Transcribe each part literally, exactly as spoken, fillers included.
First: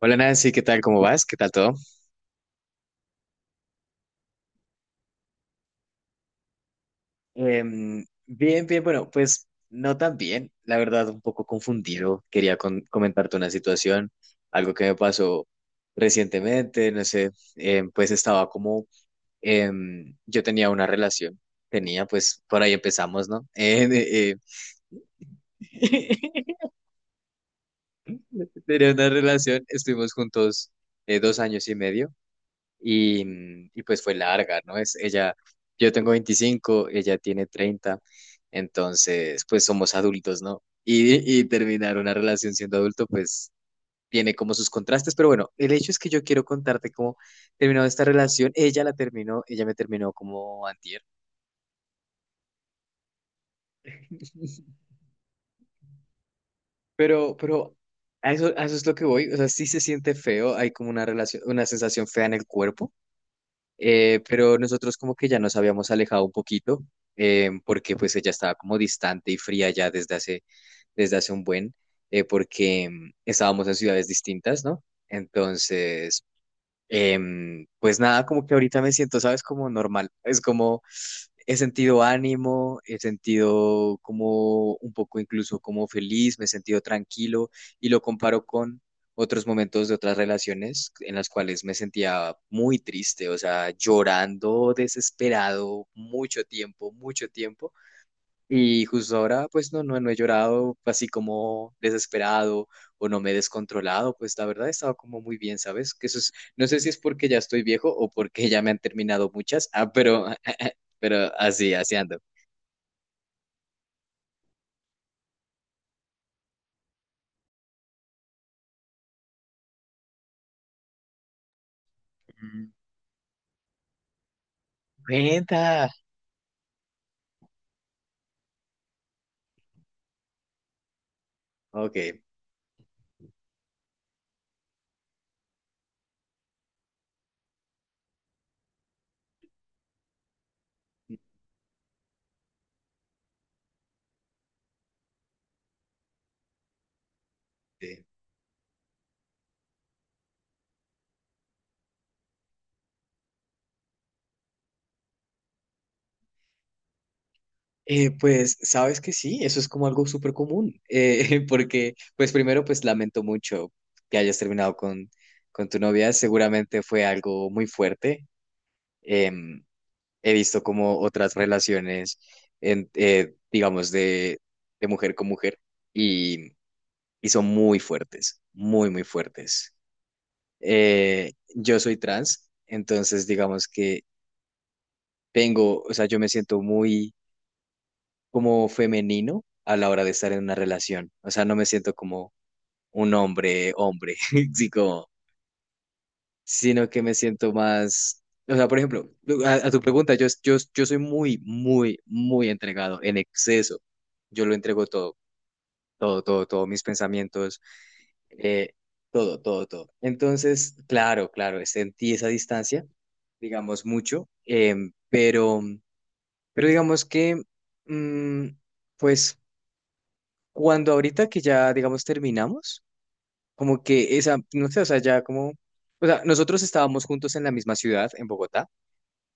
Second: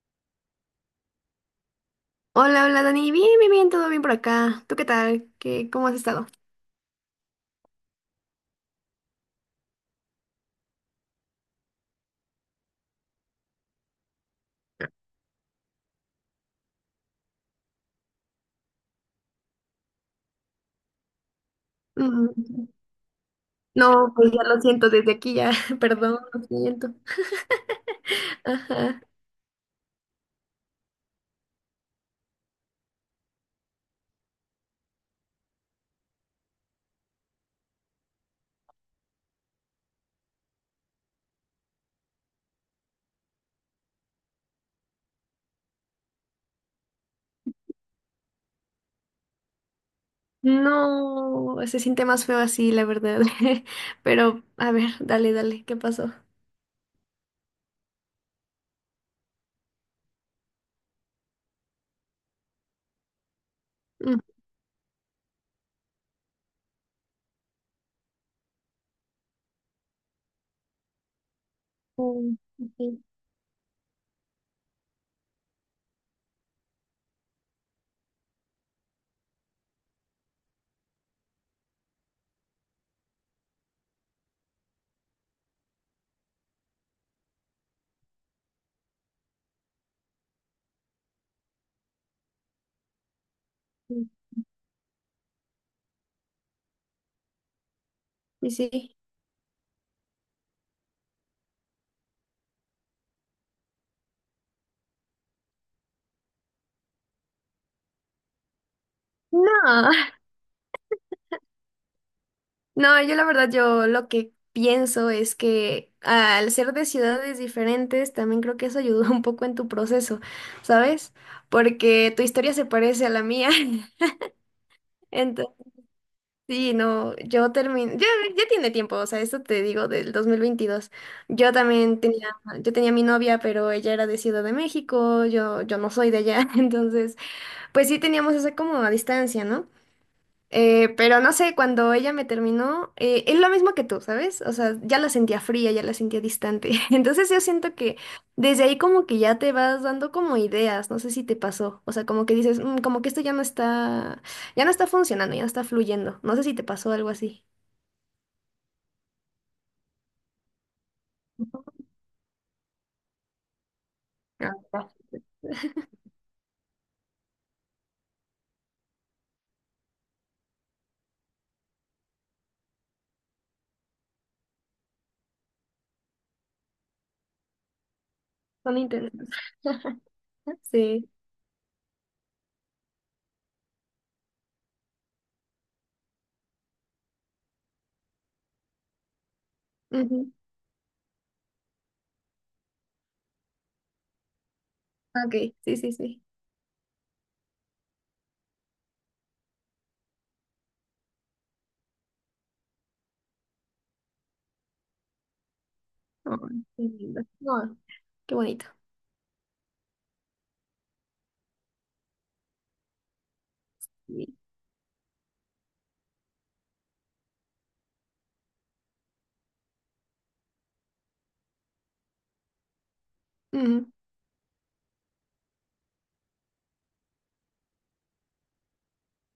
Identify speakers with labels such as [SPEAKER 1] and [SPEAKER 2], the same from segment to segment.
[SPEAKER 1] Hola Nancy, ¿qué tal? ¿Cómo vas? ¿Qué tal todo?
[SPEAKER 2] Hola, hola Dani, bien, bien, bien, todo bien por acá. ¿Tú qué tal? ¿Qué, cómo has estado?
[SPEAKER 1] Em, bien, bien, bueno, pues no tan bien, la verdad, un poco confundido. Quería con- comentarte una situación, algo que me pasó recientemente, no sé, em, pues estaba como, em, yo tenía una relación, tenía, pues por
[SPEAKER 2] Mm.
[SPEAKER 1] ahí empezamos, ¿no? Eh,
[SPEAKER 2] No, pues
[SPEAKER 1] eh,
[SPEAKER 2] ya lo siento desde aquí, ya, perdón, lo
[SPEAKER 1] eh,
[SPEAKER 2] siento.
[SPEAKER 1] tenía
[SPEAKER 2] Ajá.
[SPEAKER 1] una relación, estuvimos juntos eh, dos años y medio. y, y pues fue larga, ¿no? Es ella, yo tengo veinticinco, ella tiene treinta, entonces pues somos adultos, ¿no? Y, y terminar una relación siendo adulto pues tiene como sus contrastes, pero bueno, el hecho es que yo quiero contarte cómo terminó esta relación, ella la terminó, ella me terminó como antier,
[SPEAKER 2] No, se siente más feo así, la verdad. Pero, a ver, dale, dale, ¿qué pasó?
[SPEAKER 1] pero, pero a eso, a eso es lo que voy, o sea, sí se siente feo, hay como una relación, una sensación fea en el cuerpo. Eh,
[SPEAKER 2] Mm.
[SPEAKER 1] pero nosotros como que ya nos habíamos alejado un poquito, eh, porque pues ella estaba como distante y fría ya desde hace, desde hace un buen, eh,
[SPEAKER 2] Mm.
[SPEAKER 1] porque
[SPEAKER 2] Sí,
[SPEAKER 1] mm, estábamos en ciudades distintas, ¿no? Entonces, Em, pues nada, como que ahorita me siento, ¿sabes? Como normal. Es como he sentido ánimo, he sentido como un poco incluso como feliz, me he sentido tranquilo y lo comparo con otros momentos de otras relaciones en las cuales me sentía muy triste, o sea,
[SPEAKER 2] sí,
[SPEAKER 1] llorando, desesperado, mucho tiempo, mucho tiempo.
[SPEAKER 2] sí.
[SPEAKER 1] Y
[SPEAKER 2] Sí.
[SPEAKER 1] justo ahora, pues no, no, no he llorado así como desesperado o no me he descontrolado, pues la verdad he estado como muy bien, ¿sabes? Que eso es, no sé si es porque ya estoy viejo o porque ya me han terminado muchas, ah,
[SPEAKER 2] No.
[SPEAKER 1] pero, pero así, así ando.
[SPEAKER 2] No, yo la verdad, yo lo que pienso es que al ser de ciudades diferentes, también creo que eso ayudó un poco en tu proceso, ¿sabes? Porque tu historia se
[SPEAKER 1] Mm.
[SPEAKER 2] parece a la mía. Entonces,
[SPEAKER 1] Cuenta.
[SPEAKER 2] sí, no, yo terminé, ya, ya tiene tiempo, o sea, esto te digo del dos mil veintidós. Yo también
[SPEAKER 1] Ok.
[SPEAKER 2] tenía, yo tenía mi novia, pero ella era de Ciudad de México, yo, yo no soy de allá, entonces, pues sí teníamos esa como a distancia, ¿no? Eh, pero no sé, cuando ella me terminó, eh, es lo mismo que tú, ¿sabes? O sea, ya la sentía fría, ya la sentía distante. Entonces yo siento que
[SPEAKER 1] Sí.
[SPEAKER 2] desde ahí como que ya te vas dando como ideas, no sé si te pasó. O sea, como que dices, "Mm, como que esto ya no está, ya no está funcionando, ya no está fluyendo". No sé si te pasó algo así.
[SPEAKER 1] Eh, pues sabes que sí, eso es como algo súper común, eh, porque pues primero pues lamento mucho que hayas
[SPEAKER 2] Ah,
[SPEAKER 1] terminado
[SPEAKER 2] ya.
[SPEAKER 1] con, con tu novia, seguramente fue algo muy fuerte. em, He visto como otras relaciones, en, eh, digamos, de, de mujer con mujer y, y son muy fuertes,
[SPEAKER 2] Son
[SPEAKER 1] muy, muy
[SPEAKER 2] intensos.
[SPEAKER 1] fuertes.
[SPEAKER 2] Sí.
[SPEAKER 1] Eh, yo soy trans, entonces digamos que tengo, o sea, yo me siento muy como femenino a la hora de estar
[SPEAKER 2] Ujú.
[SPEAKER 1] en una relación, o sea, no me siento como un hombre, hombre, sí, como
[SPEAKER 2] Ok, sí, sí, sí.
[SPEAKER 1] sino que me siento más, o sea, por ejemplo, a, a tu pregunta, yo, yo, yo soy muy, muy, muy entregado, en exceso. Yo lo entrego todo, todo, todo,
[SPEAKER 2] Ay,
[SPEAKER 1] todo, mis
[SPEAKER 2] qué lindo.
[SPEAKER 1] pensamientos,
[SPEAKER 2] No, qué bonito.
[SPEAKER 1] eh, todo, todo, todo. Entonces, claro, claro, sentí esa distancia, digamos, mucho,
[SPEAKER 2] Sí.
[SPEAKER 1] em, pero, pero digamos que, mm, pues, cuando ahorita que ya, digamos, terminamos, como
[SPEAKER 2] Ujú,
[SPEAKER 1] que esa, no sé, o sea, ya como, o sea, nosotros estábamos juntos en la misma ciudad, en Bogotá.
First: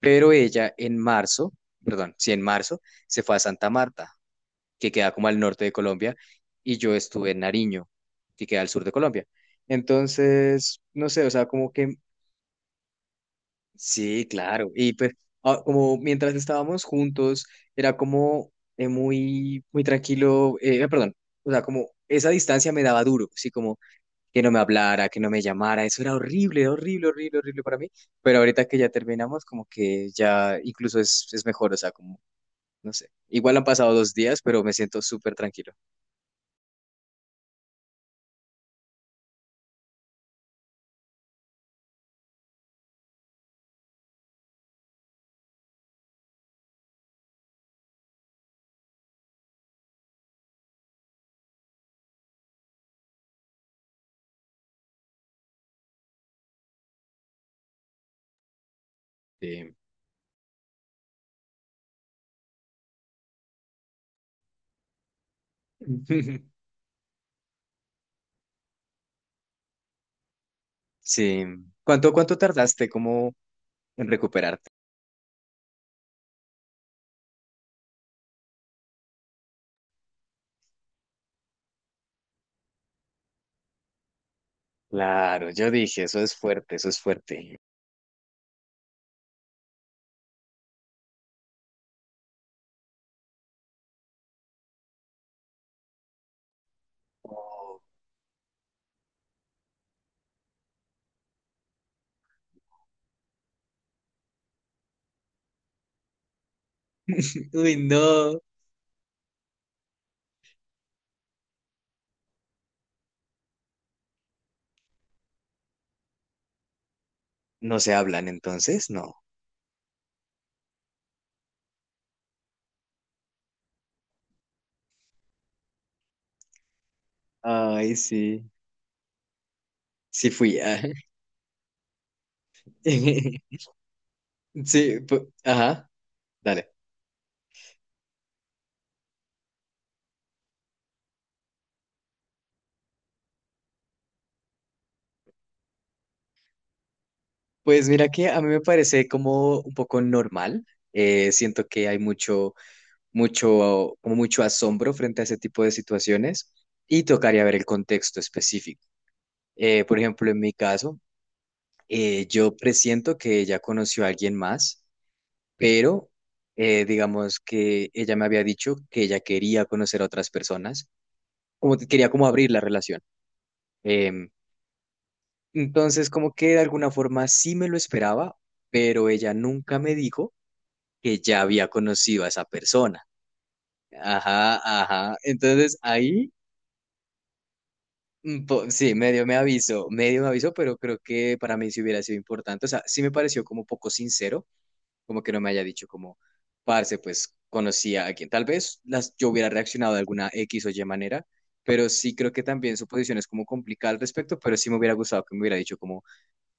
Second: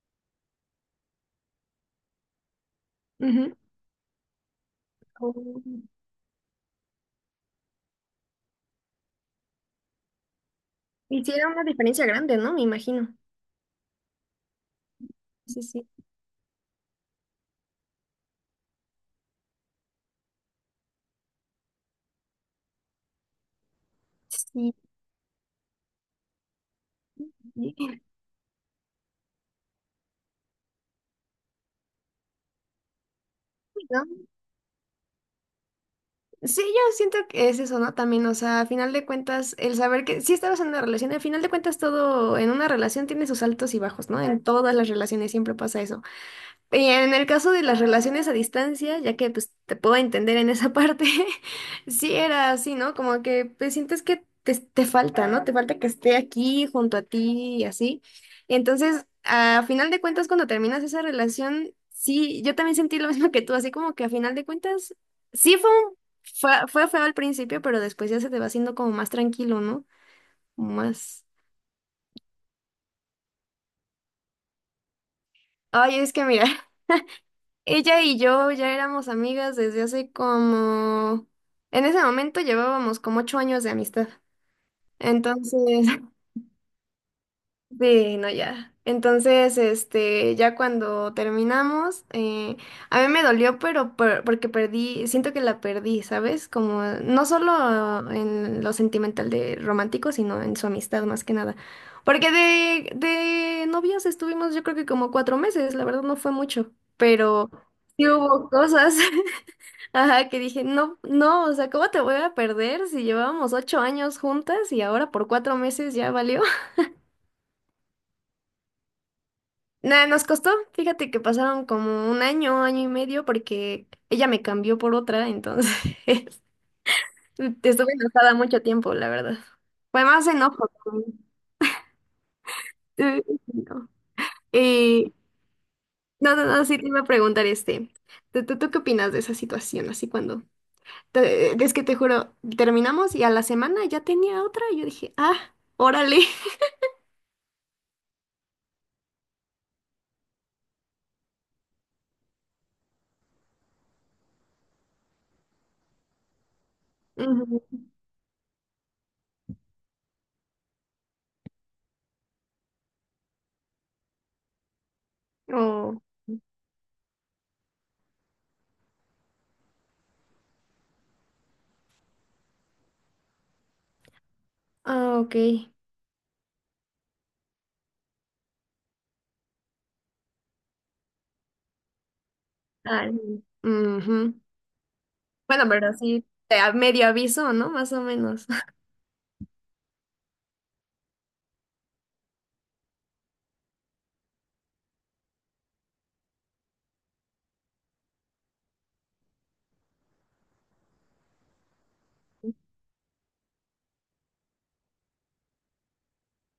[SPEAKER 1] Pero ella en marzo, perdón, sí, en marzo, se fue a
[SPEAKER 2] ujú.
[SPEAKER 1] Santa Marta, que queda como al
[SPEAKER 2] Oh.
[SPEAKER 1] norte de Colombia, y yo estuve en Nariño, que queda al sur de Colombia. Entonces, no sé, o sea,
[SPEAKER 2] Hiciera una
[SPEAKER 1] como que
[SPEAKER 2] diferencia grande, ¿no? Me imagino.
[SPEAKER 1] sí, claro. Y pues, ah,
[SPEAKER 2] Sí, sí.
[SPEAKER 1] como mientras estábamos juntos, era como eh, muy, muy tranquilo, eh, perdón, o sea, como esa distancia me daba duro, sí, como que no me
[SPEAKER 2] Sí,
[SPEAKER 1] hablara, que no me llamara, eso era horrible, horrible, horrible, horrible para mí, pero ahorita que ya terminamos, como que ya incluso es, es mejor, o sea, como, no sé, igual han pasado
[SPEAKER 2] ¿no?
[SPEAKER 1] dos días, pero me siento súper tranquilo.
[SPEAKER 2] Sí, yo siento que es eso, ¿no? También, o sea, a final de cuentas, el saber que sí estabas en una relación, al final de cuentas todo en una relación tiene sus altos y bajos, ¿no? En todas las relaciones siempre pasa eso. Y en el caso de las relaciones a distancia, ya que pues te puedo entender en esa parte, sí era así, ¿no? Como que pues, sientes que te, te falta, ¿no? Te falta que esté aquí junto a ti y así. Entonces, a
[SPEAKER 1] Sí.
[SPEAKER 2] final de cuentas, cuando terminas esa relación, sí, yo también sentí lo mismo que tú, así como que a final de cuentas, sí fue un- fue, fue feo al principio, pero después ya se te va haciendo como más tranquilo, ¿no? Como más...
[SPEAKER 1] Sí. ¿Cuánto, cuánto tardaste como en recuperarte?
[SPEAKER 2] Ay, es que mira. Ella y yo ya éramos amigas desde hace como... En ese momento llevábamos como ocho años de amistad.
[SPEAKER 1] Claro, yo
[SPEAKER 2] Entonces,
[SPEAKER 1] dije, eso es fuerte, eso es fuerte.
[SPEAKER 2] sí, no, ya. Entonces, este, ya cuando terminamos, eh, a mí me dolió, pero por- porque perdí, siento que la perdí, ¿sabes? Como no
[SPEAKER 1] Oh.
[SPEAKER 2] solo en lo sentimental de romántico, sino en su amistad más que nada. Porque de, de novios estuvimos yo creo que como cuatro meses, la verdad no fue mucho, pero
[SPEAKER 1] Uy,
[SPEAKER 2] sí
[SPEAKER 1] no.
[SPEAKER 2] hubo cosas. Ajá, que dije, no, no, o sea, ¿cómo te voy a perder si llevábamos ocho años juntas y ahora por cuatro meses ya valió?
[SPEAKER 1] ¿No se hablan entonces? No.
[SPEAKER 2] Nada, nos costó. Fíjate que pasaron como un año, año y medio, porque ella me cambió por otra, entonces estuve
[SPEAKER 1] Ay,
[SPEAKER 2] enojada
[SPEAKER 1] sí.
[SPEAKER 2] mucho tiempo, la verdad. Fue más
[SPEAKER 1] Sí fui.
[SPEAKER 2] enojo.
[SPEAKER 1] Ah.
[SPEAKER 2] eh, no.
[SPEAKER 1] Sí,
[SPEAKER 2] Y
[SPEAKER 1] pu- ajá,
[SPEAKER 2] no, no, no,
[SPEAKER 1] dale.
[SPEAKER 2] sí te iba a preguntar este. ¿Tú, tú, tú qué opinas de esa situación? Así cuando. Te- es que te juro, terminamos y a la semana ya tenía otra. Y yo dije, ah, órale.
[SPEAKER 1] Pues mira que a mí me parece como un poco normal. Eh, siento que hay mucho, mucho, como mucho asombro frente a ese tipo de situaciones y tocaría ver
[SPEAKER 2] Ujú.
[SPEAKER 1] el contexto específico. Eh, por ejemplo, en mi caso, eh, yo presiento que ella conoció a alguien más,
[SPEAKER 2] Oh,
[SPEAKER 1] pero eh, digamos que ella me había dicho que ella quería conocer a otras personas, como que quería como abrir la relación. Em,
[SPEAKER 2] ah, ok.
[SPEAKER 1] entonces, como que de alguna forma sí me lo esperaba, pero ella nunca me dijo que ya había conocido a esa persona.
[SPEAKER 2] Ah, ujú.
[SPEAKER 1] Ajá, ajá.
[SPEAKER 2] Bueno,
[SPEAKER 1] Entonces
[SPEAKER 2] pero sí,
[SPEAKER 1] ahí,
[SPEAKER 2] te a- medio aviso, ¿no? Más o
[SPEAKER 1] mm,
[SPEAKER 2] menos.
[SPEAKER 1] po- sí, medio me avisó, medio me avisó, pero creo que para mí sí hubiera sido importante. O sea, sí me pareció como poco sincero, como que no me haya dicho como, parce, pues conocía a quien. Tal vez las, yo hubiera reaccionado de alguna X o Y manera, pero sí creo que también su posición es como complicada al respecto, pero sí me hubiera gustado que me hubiera dicho como,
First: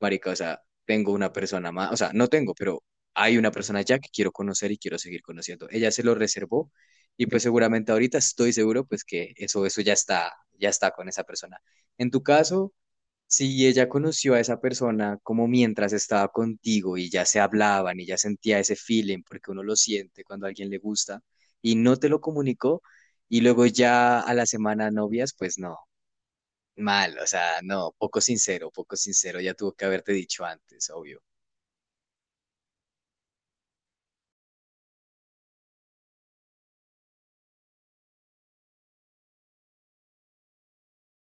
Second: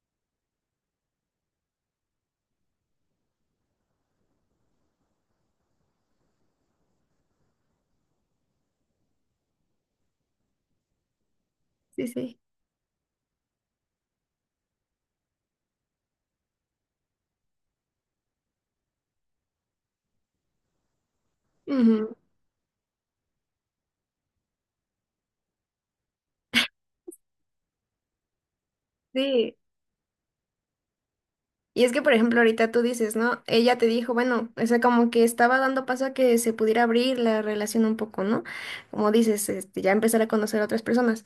[SPEAKER 1] marica, o sea, tengo una persona más, o sea, no tengo, pero hay una persona ya que quiero conocer y quiero seguir conociendo. Ella se lo reservó y pues seguramente ahorita estoy seguro pues que eso, eso ya está, ya está con esa persona.
[SPEAKER 2] Sí,
[SPEAKER 1] En tu
[SPEAKER 2] sí.
[SPEAKER 1] caso, si ella conoció a esa persona como mientras estaba contigo y ya se hablaban y ya sentía ese feeling, porque uno lo siente cuando a alguien le gusta y no te
[SPEAKER 2] Ujú.
[SPEAKER 1] lo comunicó y luego ya a la semana novias, pues no, mal, o sea, no, poco sincero, poco sincero, ya
[SPEAKER 2] Sí.
[SPEAKER 1] tuvo que haberte dicho antes, obvio.
[SPEAKER 2] Y es que, por ejemplo, ahorita tú dices, ¿no? Ella te dijo, bueno, o sea, como que estaba dando paso a que se pudiera abrir la relación un poco, ¿no? Como dices, este, ya empezar a conocer a otras personas,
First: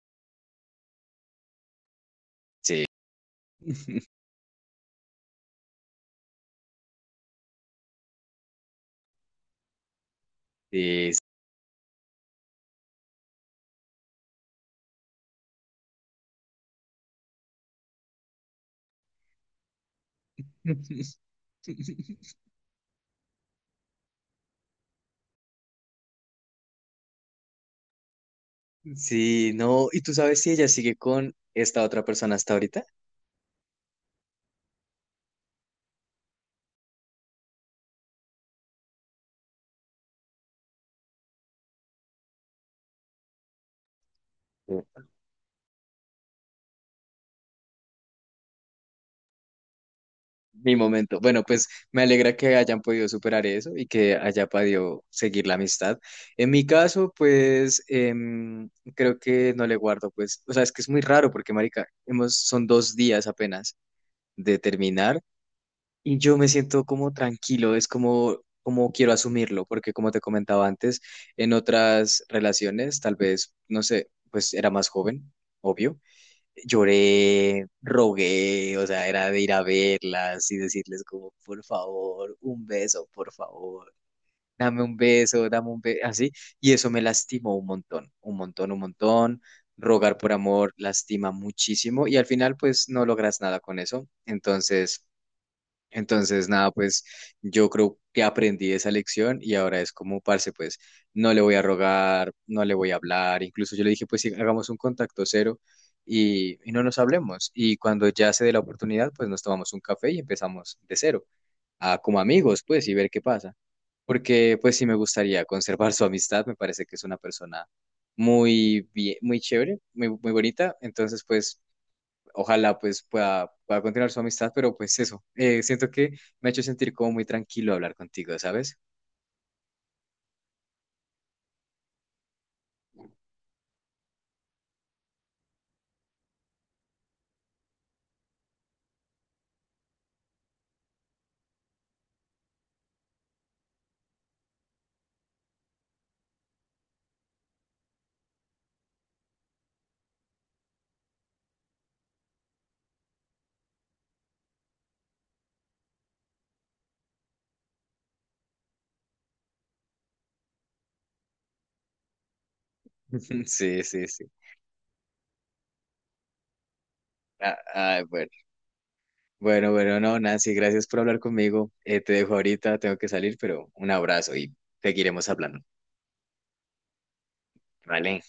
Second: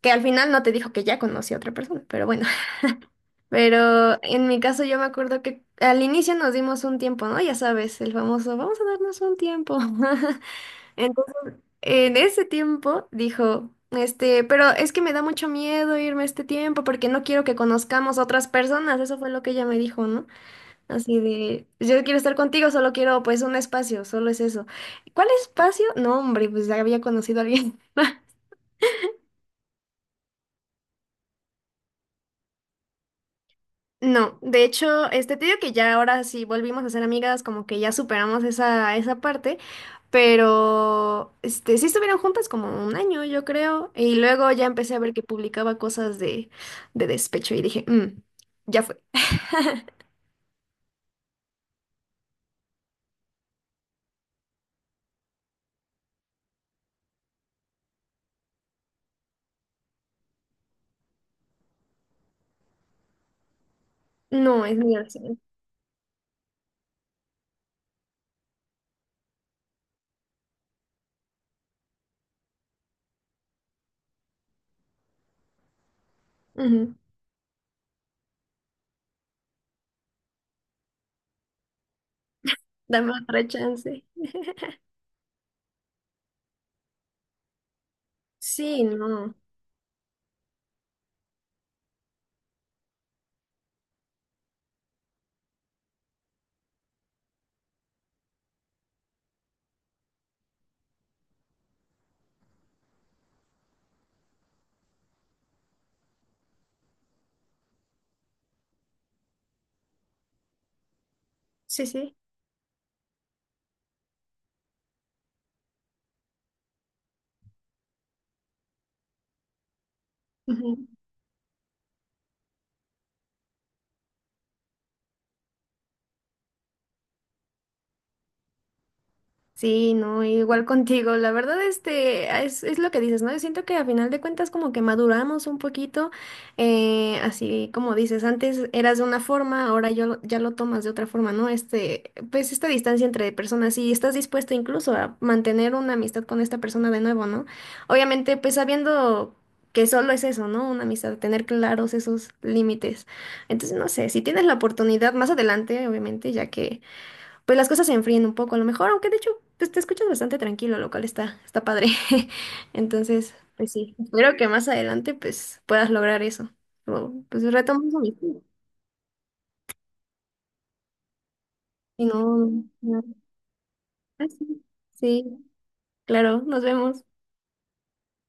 [SPEAKER 2] que al final no te dijo que ya conocía a otra persona, pero bueno. Pero en mi caso yo me acuerdo que al inicio nos dimos un tiempo, ¿no? Ya sabes, el famoso, vamos a darnos un tiempo.
[SPEAKER 1] Sí, sí.
[SPEAKER 2] En ese tiempo dijo, este, pero es que me da mucho miedo irme este tiempo porque no quiero que conozcamos otras personas. Eso fue lo que ella me dijo, ¿no? Así de, "Pues yo quiero estar contigo, solo quiero pues un espacio, solo es eso". ¿Cuál espacio? No, hombre, pues ya había conocido a alguien.
[SPEAKER 1] Sí, no, ¿y tú sabes si ella sigue con esta otra persona hasta ahorita?
[SPEAKER 2] No, de hecho, este, te digo que ya ahora sí volvimos a ser amigas, como que ya superamos esa, esa parte, pero este, sí estuvieron juntas como un año, yo creo, y luego ya
[SPEAKER 1] Sí.
[SPEAKER 2] empecé a ver que publicaba cosas de, de despecho y dije, "Mm, ya fue".
[SPEAKER 1] Mi momento. Bueno, pues me alegra que hayan podido superar eso y que haya podido seguir la amistad. En mi caso, pues em, creo que no le guardo, pues, o sea, es que es muy raro porque, marica, hemos, son dos días apenas de
[SPEAKER 2] No, es mi
[SPEAKER 1] terminar.
[SPEAKER 2] versión.
[SPEAKER 1] Y yo me siento como tranquilo, es como, como quiero asumirlo, porque como te comentaba antes, en otras relaciones, tal vez, no sé, pues era más joven, obvio,
[SPEAKER 2] Ujú.
[SPEAKER 1] lloré, rogué, o sea, era de ir a verlas y decirles como, por favor, un beso,
[SPEAKER 2] Dame
[SPEAKER 1] por
[SPEAKER 2] otra
[SPEAKER 1] favor,
[SPEAKER 2] chance.
[SPEAKER 1] dame un beso, dame un beso, así, y eso me lastimó un montón, un montón, un
[SPEAKER 2] Sí, no.
[SPEAKER 1] montón. Rogar por amor lastima muchísimo y al final pues no logras nada con eso. Entonces... Entonces, nada, pues yo creo que aprendí esa lección y ahora es como, parce, pues no le voy a rogar, no le voy a hablar. Incluso yo le dije, pues sí, hagamos un contacto cero y, y no nos hablemos. Y cuando ya se dé la oportunidad, pues nos tomamos un café y empezamos de cero,
[SPEAKER 2] Sí,
[SPEAKER 1] a,
[SPEAKER 2] sí.
[SPEAKER 1] como amigos, pues, y ver qué pasa. Porque, pues sí, me gustaría conservar su amistad, me parece que es una persona muy bien, muy chévere, muy, muy bonita. Entonces, pues ojalá pues pueda, pueda continuar su amistad, pero pues eso, eh, siento que me ha hecho sentir como muy tranquilo hablar contigo, ¿sabes?
[SPEAKER 2] Sí, no, igual contigo. La verdad, este, ah, es, es lo que dices, ¿no? Yo siento que a final de cuentas como que maduramos un poquito, eh, así como dices, antes eras de una forma, ahora yo, lo- ya lo tomas de otra forma, ¿no? Este, pues esta distancia entre personas y estás dispuesto incluso a mantener una amistad con esta persona de nuevo, ¿no? Obviamente, pues sabiendo que solo es eso, ¿no? Una amistad, tener claros esos límites. Entonces, no sé, si tienes la oportunidad más adelante, obviamente, ya que pues las cosas se enfríen un poco a lo mejor, aunque de hecho pues te escuchas bastante tranquilo, lo cual está, está padre. Entonces, pues
[SPEAKER 1] Sí,
[SPEAKER 2] sí,
[SPEAKER 1] sí, sí.
[SPEAKER 2] espero que más adelante pues puedas lograr eso. O, pues
[SPEAKER 1] Ah,
[SPEAKER 2] retomas
[SPEAKER 1] ah,
[SPEAKER 2] mi.
[SPEAKER 1] bueno, bueno, bueno, no, Nancy, gracias por hablar conmigo. Eh,
[SPEAKER 2] Y
[SPEAKER 1] te dejo
[SPEAKER 2] no,
[SPEAKER 1] ahorita, tengo
[SPEAKER 2] no.
[SPEAKER 1] que salir, pero un
[SPEAKER 2] Ah,
[SPEAKER 1] abrazo y
[SPEAKER 2] sí,
[SPEAKER 1] seguiremos
[SPEAKER 2] sí,
[SPEAKER 1] hablando.
[SPEAKER 2] claro, nos vemos.
[SPEAKER 1] Vale.